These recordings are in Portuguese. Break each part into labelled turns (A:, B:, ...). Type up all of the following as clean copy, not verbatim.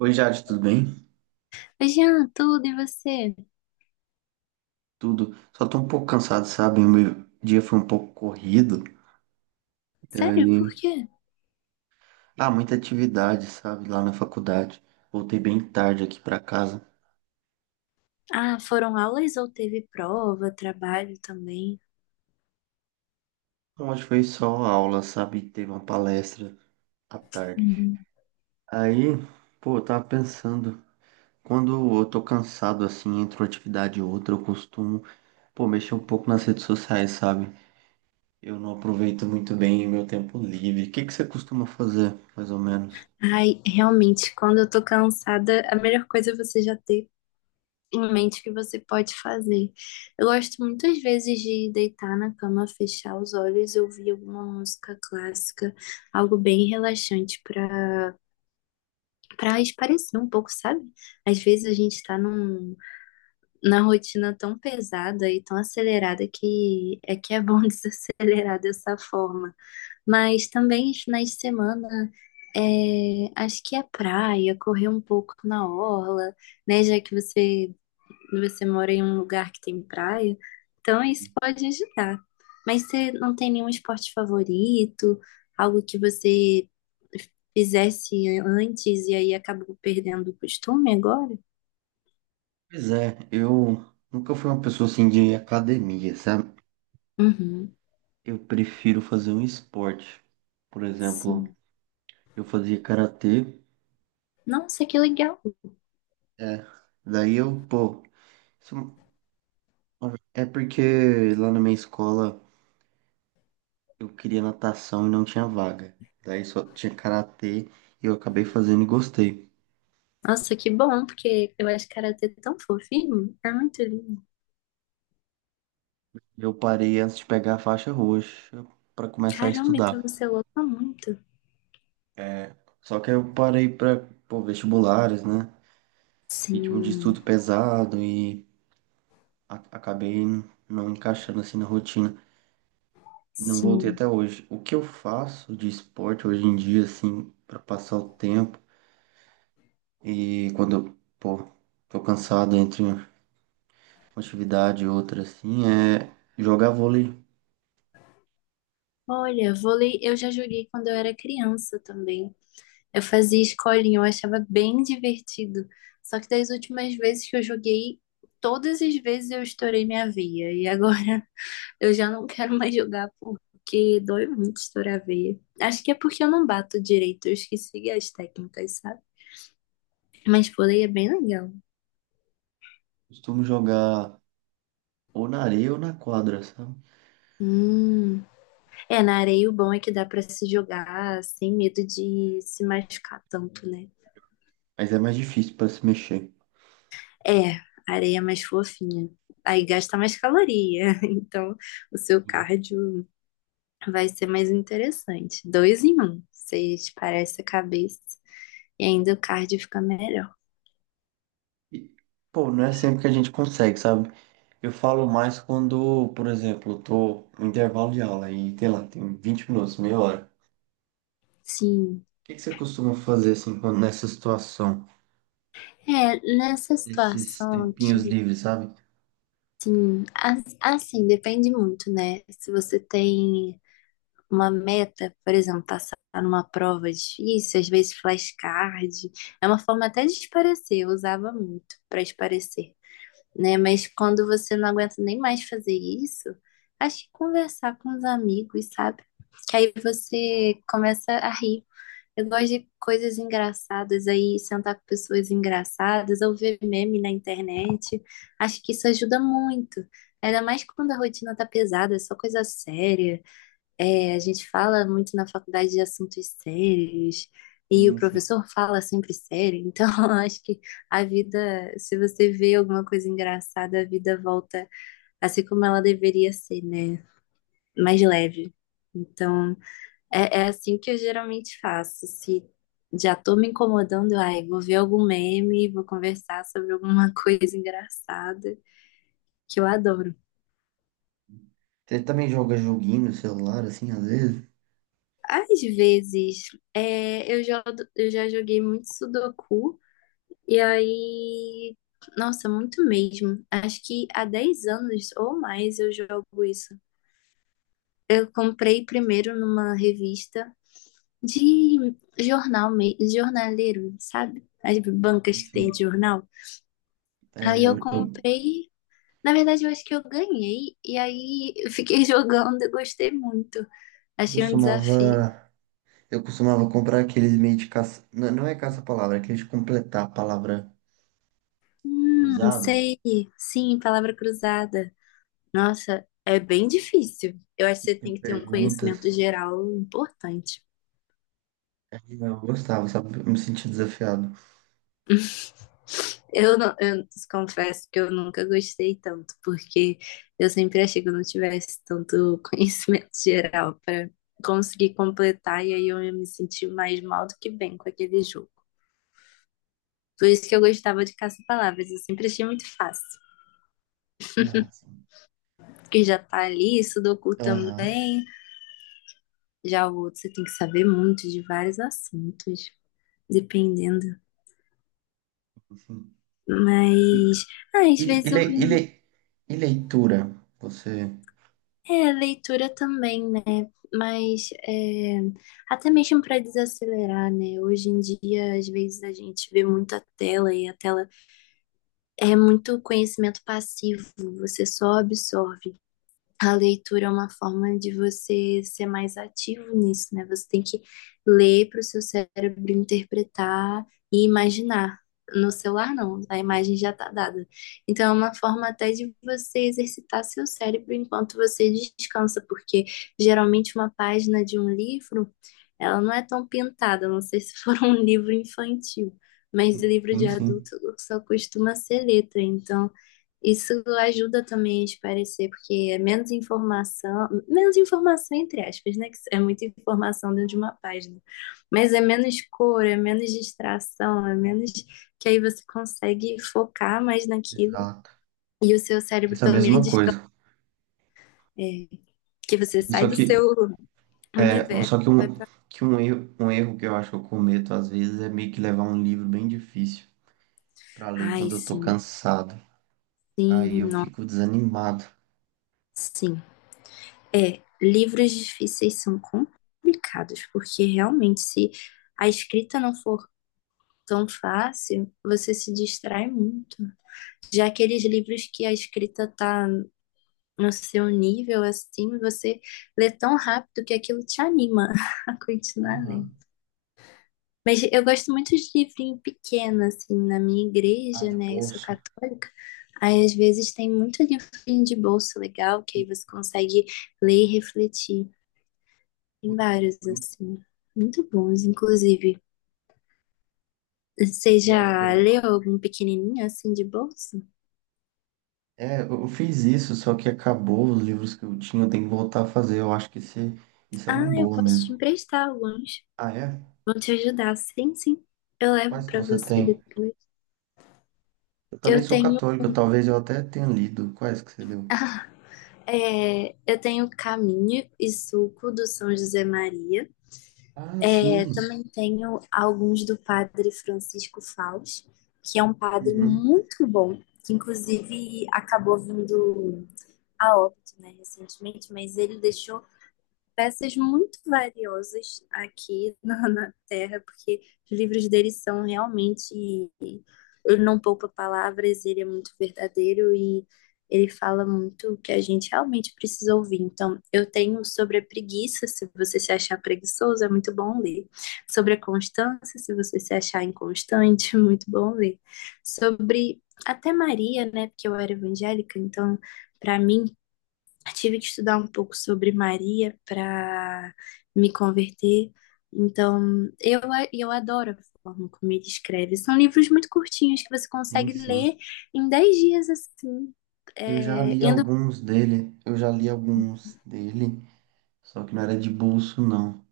A: Oi, Jade, tudo bem?
B: Oi, Jean, tudo e você?
A: Tudo. Só tô um pouco cansado, sabe? O meu dia foi um pouco corrido.
B: Sério, por
A: Daí.
B: quê?
A: Ah, muita atividade, sabe? Lá na faculdade. Voltei bem tarde aqui pra casa.
B: Ah, foram aulas ou teve prova, trabalho também?
A: Então, hoje foi só aula, sabe? Teve uma palestra à tarde.
B: Hum.
A: Aí, pô, eu tava pensando. Quando eu tô cansado, assim, entre uma atividade e outra, eu costumo, pô, mexer um pouco nas redes sociais, sabe? Eu não aproveito muito bem o meu tempo livre. O que que você costuma fazer, mais ou menos?
B: Ai, realmente, quando eu tô cansada, a melhor coisa é você já ter em mente o que você pode fazer. Eu gosto muitas vezes de deitar na cama, fechar os olhos e ouvir alguma música clássica, algo bem relaxante para espairecer um pouco, sabe? Às vezes a gente tá num na rotina tão pesada e tão acelerada que é bom desacelerar dessa forma. Mas também os finais de semana, é, acho que é praia, correr um pouco na orla, né? Já que você mora em um lugar que tem praia, então isso pode ajudar. Mas você não tem nenhum esporte favorito, algo que você fizesse antes e aí acabou perdendo o costume agora?
A: Pois é, eu nunca fui uma pessoa assim de academia, sabe?
B: Uhum,
A: Eu prefiro fazer um esporte. Por exemplo,
B: sim.
A: eu fazia karatê,
B: Nossa, que legal.
A: é. Daí eu, pô, isso é porque lá na minha escola eu queria natação e não tinha vaga. Daí só tinha karatê e eu acabei fazendo e gostei.
B: Nossa, que bom, porque eu acho karatê é tão fofinho. É muito lindo.
A: Eu parei antes de pegar a faixa roxa pra começar a
B: Caramba, então
A: estudar.
B: você luta muito.
A: É, só que aí eu parei pra, pô, vestibulares, né? Ritmo de
B: Sim,
A: estudo pesado e acabei não encaixando assim na rotina e não voltei
B: sim.
A: até hoje. O que eu faço de esporte hoje em dia, assim, para passar o tempo e quando eu, pô, tô cansado entre uma atividade e outra, assim, é jogar vôlei.
B: Olha, vôlei eu já joguei quando eu era criança também. Eu fazia escolinha, eu achava bem divertido. Só que das últimas vezes que eu joguei, todas as vezes eu estourei minha veia. E agora eu já não quero mais jogar porque dói muito estourar a veia. Acho que é porque eu não bato direito, eu esqueci as técnicas, sabe? Mas por aí é bem legal.
A: Costumo jogar ou na areia ou na quadra, sabe?
B: Hum. É, na areia o bom é que dá pra se jogar sem medo de se machucar tanto, né?
A: Mas é mais difícil para se mexer.
B: É, a areia é mais fofinha. Aí gasta mais caloria, então o seu
A: Sim.
B: cardio vai ser mais interessante. Dois em um, você parece a cabeça e ainda o cardio fica melhor.
A: E, pô, não é sempre que a gente consegue, sabe? Eu falo mais quando, por exemplo, eu tô no intervalo de aula e, sei lá, tem 20 minutos, meia hora.
B: Sim,
A: Que você costuma fazer assim quando- nessa situação?
B: é, nessa
A: Esses
B: situação
A: tempinhos
B: aqui,
A: livres, sabe?
B: sim, assim, depende muito, né? Se você tem uma meta, por exemplo, passar numa prova difícil, às vezes flashcard, é uma forma até de esparecer, eu usava muito para esparecer, né? Mas quando você não aguenta nem mais fazer isso, acho que conversar com os amigos, sabe? Que aí você começa a rir. Eu gosto de coisas engraçadas aí, sentar com pessoas engraçadas, ou ver meme na internet. Acho que isso ajuda muito. Ainda mais quando a rotina tá pesada, é só coisa séria. É, a gente fala muito na faculdade de assuntos sérios e o
A: Sim, sim.
B: professor fala sempre sério, então eu acho que a vida, se você vê alguma coisa engraçada, a vida volta a ser como ela deveria ser, né? Mais leve. Então, é assim que eu geralmente faço. Se já tô me incomodando, ai, vou ver algum meme, vou conversar sobre alguma coisa engraçada, que eu adoro.
A: Você também joga joguinho no celular, assim, às vezes?
B: Às vezes, é, eu já joguei muito Sudoku. E aí, nossa, muito mesmo. Acho que há 10 anos ou mais eu jogo isso. Eu comprei primeiro numa revista de jornal, jornaleiro, sabe? As bancas que tem de
A: Sim.
B: jornal.
A: É,
B: Aí
A: eu,
B: eu
A: eu
B: comprei, na verdade eu acho que eu ganhei, e aí eu fiquei jogando e gostei muito. Achei um desafio.
A: costumava. Eu costumava comprar aqueles meio de caça. Não, não é caça-palavra, é aqueles de completar a palavra cruzada,
B: Sei, sim, palavra cruzada. Nossa, é bem difícil. Eu acho que
A: que
B: você
A: tem
B: tem que ter um conhecimento
A: perguntas.
B: geral importante.
A: Aí eu gostava, sabe? Eu me sentia desafiado.
B: Eu, não, eu confesso que eu nunca gostei tanto, porque eu sempre achei que eu não tivesse tanto conhecimento geral para conseguir completar, e aí eu ia me sentir mais mal do que bem com aquele jogo. Por isso que eu gostava de caça-palavras, eu sempre achei muito fácil.
A: Ah, sim.
B: Porque já tá ali, Sudoku
A: Aham.
B: também, já o outro você tem que saber muito de vários assuntos, dependendo.
A: Sim. E,
B: Mas ah, às
A: e, e,
B: vezes eu
A: le-
B: vi
A: e le- e leitura? Você.
B: é, leitura também, né? Mas é, até mesmo para desacelerar, né? Hoje em dia, às vezes a gente vê muita tela e a tela é muito conhecimento passivo, você só absorve. A leitura é uma forma de você ser mais ativo nisso, né? Você tem que ler para o seu cérebro interpretar e imaginar. No celular, não, a imagem já está dada. Então, é uma forma até de você exercitar seu cérebro enquanto você descansa, porque geralmente uma página de um livro, ela não é tão pintada, não sei se for um livro infantil, mas livro de
A: Sim, sim.
B: adulto só costuma ser letra. Então, isso ajuda também a esclarecer, porque é menos informação entre aspas, né? Que é muita informação dentro de uma página. Mas é menos cor, é menos distração, é menos que aí você consegue focar mais naquilo
A: Exato.
B: e o seu cérebro
A: Penso a
B: também
A: mesma
B: descansa,
A: coisa.
B: é, que você sai
A: Só
B: do
A: que
B: seu
A: é,
B: universo.
A: só que um erro que eu acho que eu cometo às vezes é meio que levar um livro bem difícil pra ler
B: Ai,
A: quando eu tô
B: sim,
A: cansado.
B: sim,
A: Aí eu fico desanimado.
B: sim. É, livros difíceis são complicados, porque realmente se a escrita não for tão fácil, você se distrai muito. Já aqueles livros que a escrita tá no seu nível, assim, você lê tão rápido que aquilo te anima a continuar lendo.
A: Aham.
B: Mas eu gosto muito de livrinho pequeno, assim, na minha
A: Ah,
B: igreja,
A: de
B: né? Eu sou
A: bolso.
B: católica. Aí, às vezes, tem muito livrinho de bolso legal, que aí você consegue ler e refletir. Tem vários, assim, muito bons, inclusive. Você
A: Eu acho que
B: já
A: eu...
B: leu algum pequenininho, assim, de bolso?
A: É, eu fiz isso, só que acabou os livros que eu tinha, eu tenho que voltar a fazer. Eu acho que esse, isso é
B: Ah,
A: uma
B: eu
A: boa
B: posso te
A: mesmo.
B: emprestar alguns.
A: Ah, é?
B: Vão te ajudar. Sim, sim. Eu levo
A: Quais que
B: pra
A: você
B: você
A: tem?
B: depois.
A: Eu também
B: Eu
A: sou
B: tenho,
A: católico, talvez eu até tenha lido. Quais que você leu?
B: eu tenho caminho e suco do São José Maria.
A: Ah,
B: Eu
A: sim.
B: também tenho alguns do Padre Francisco Fausto, que é um padre
A: Uhum.
B: muito bom, que inclusive acabou vindo a óbito, né, recentemente, mas ele deixou peças muito valiosas aqui na Terra, porque os livros dele são realmente. Ele não poupa palavras, ele é muito verdadeiro e ele fala muito o que a gente realmente precisa ouvir. Então, eu tenho sobre a preguiça, se você se achar preguiçoso, é muito bom ler. Sobre a constância, se você se achar inconstante, é muito bom ler. Sobre até Maria, né? Porque eu era evangélica, então para mim tive que estudar um pouco sobre Maria para me converter. Então, eu adoro a forma como ele escreve. São livros muito curtinhos que você
A: Sim,
B: consegue
A: sim.
B: ler em 10 dias, assim,
A: Eu já
B: é,
A: li
B: indo.
A: alguns dele, eu já li alguns dele, só que não era de bolso, não.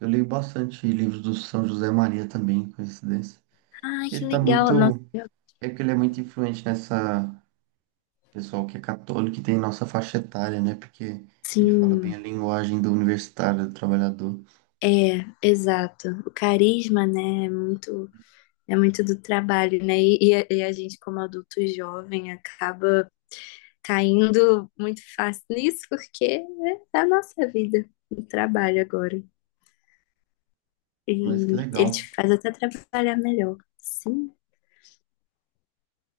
A: Eu leio bastante livros do São José Maria também, coincidência.
B: Ai,
A: Porque
B: que
A: ele tá
B: legal! Nossa,
A: muito. É que ele é muito influente nessa pessoal que é católico e tem nossa faixa etária, né? Porque ele fala bem
B: sim,
A: a linguagem do universitário, do trabalhador.
B: exato. O carisma, né, é muito, do trabalho, né? E a gente, como adulto jovem, acaba caindo muito fácil nisso, porque é a nossa vida, o trabalho agora. E
A: Mas que
B: ele te
A: legal.
B: faz até trabalhar melhor. Sim,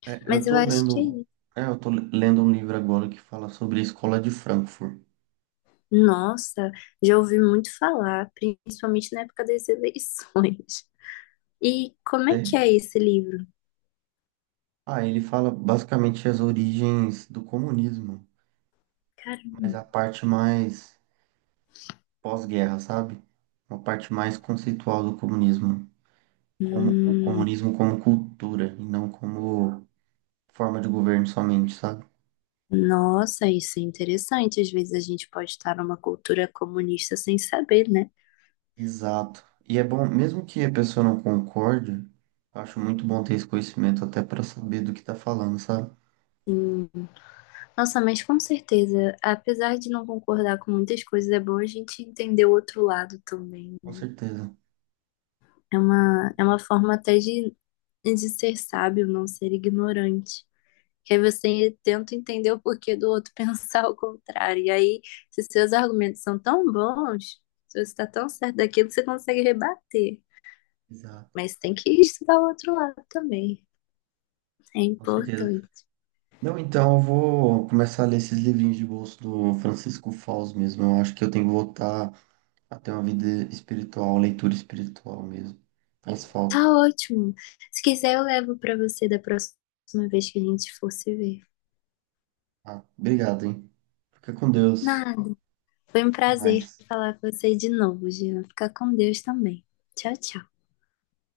A: É, eu
B: mas eu
A: tô
B: acho que é
A: lendo. É, eu tô lendo um livro agora que fala sobre a escola de Frankfurt.
B: Nossa, já ouvi muito falar, principalmente na época das eleições. E como é que é esse livro?
A: Ah, ele fala basicamente as origens do comunismo,
B: Cara,
A: mas a parte mais pós-guerra, sabe? Uma parte mais conceitual do comunismo, como o
B: hum,
A: comunismo como cultura e não como forma de governo somente, sabe?
B: nossa, isso é interessante. Às vezes a gente pode estar numa cultura comunista sem saber, né?
A: Exato. E é bom, mesmo que a pessoa não concorde, eu acho muito bom ter esse conhecimento até para saber do que tá falando, sabe?
B: Hum, nossa, mas com certeza, apesar de não concordar com muitas coisas, é bom a gente entender o outro lado também,
A: Com
B: né?
A: certeza.
B: É uma forma até de ser sábio, não ser ignorante. Que aí você tenta entender o porquê do outro pensar o contrário. E aí, se seus argumentos são tão bons, se você está tão certo daquilo, você consegue rebater.
A: Exato.
B: Mas tem que estudar o outro lado também. É
A: Com certeza.
B: importante.
A: Não, então eu vou começar a ler esses livrinhos de bolso do Francisco Fausto mesmo. Eu acho que eu tenho que voltar até uma vida espiritual, leitura espiritual mesmo. Faz
B: Tá
A: falta.
B: ótimo. Se quiser, eu levo para você da próxima vez que a gente for se ver.
A: Ah, obrigado, hein? Fica com Deus.
B: Nada. Foi um
A: Até
B: prazer
A: mais.
B: falar com você de novo, Gina. Fica com Deus também. Tchau, tchau.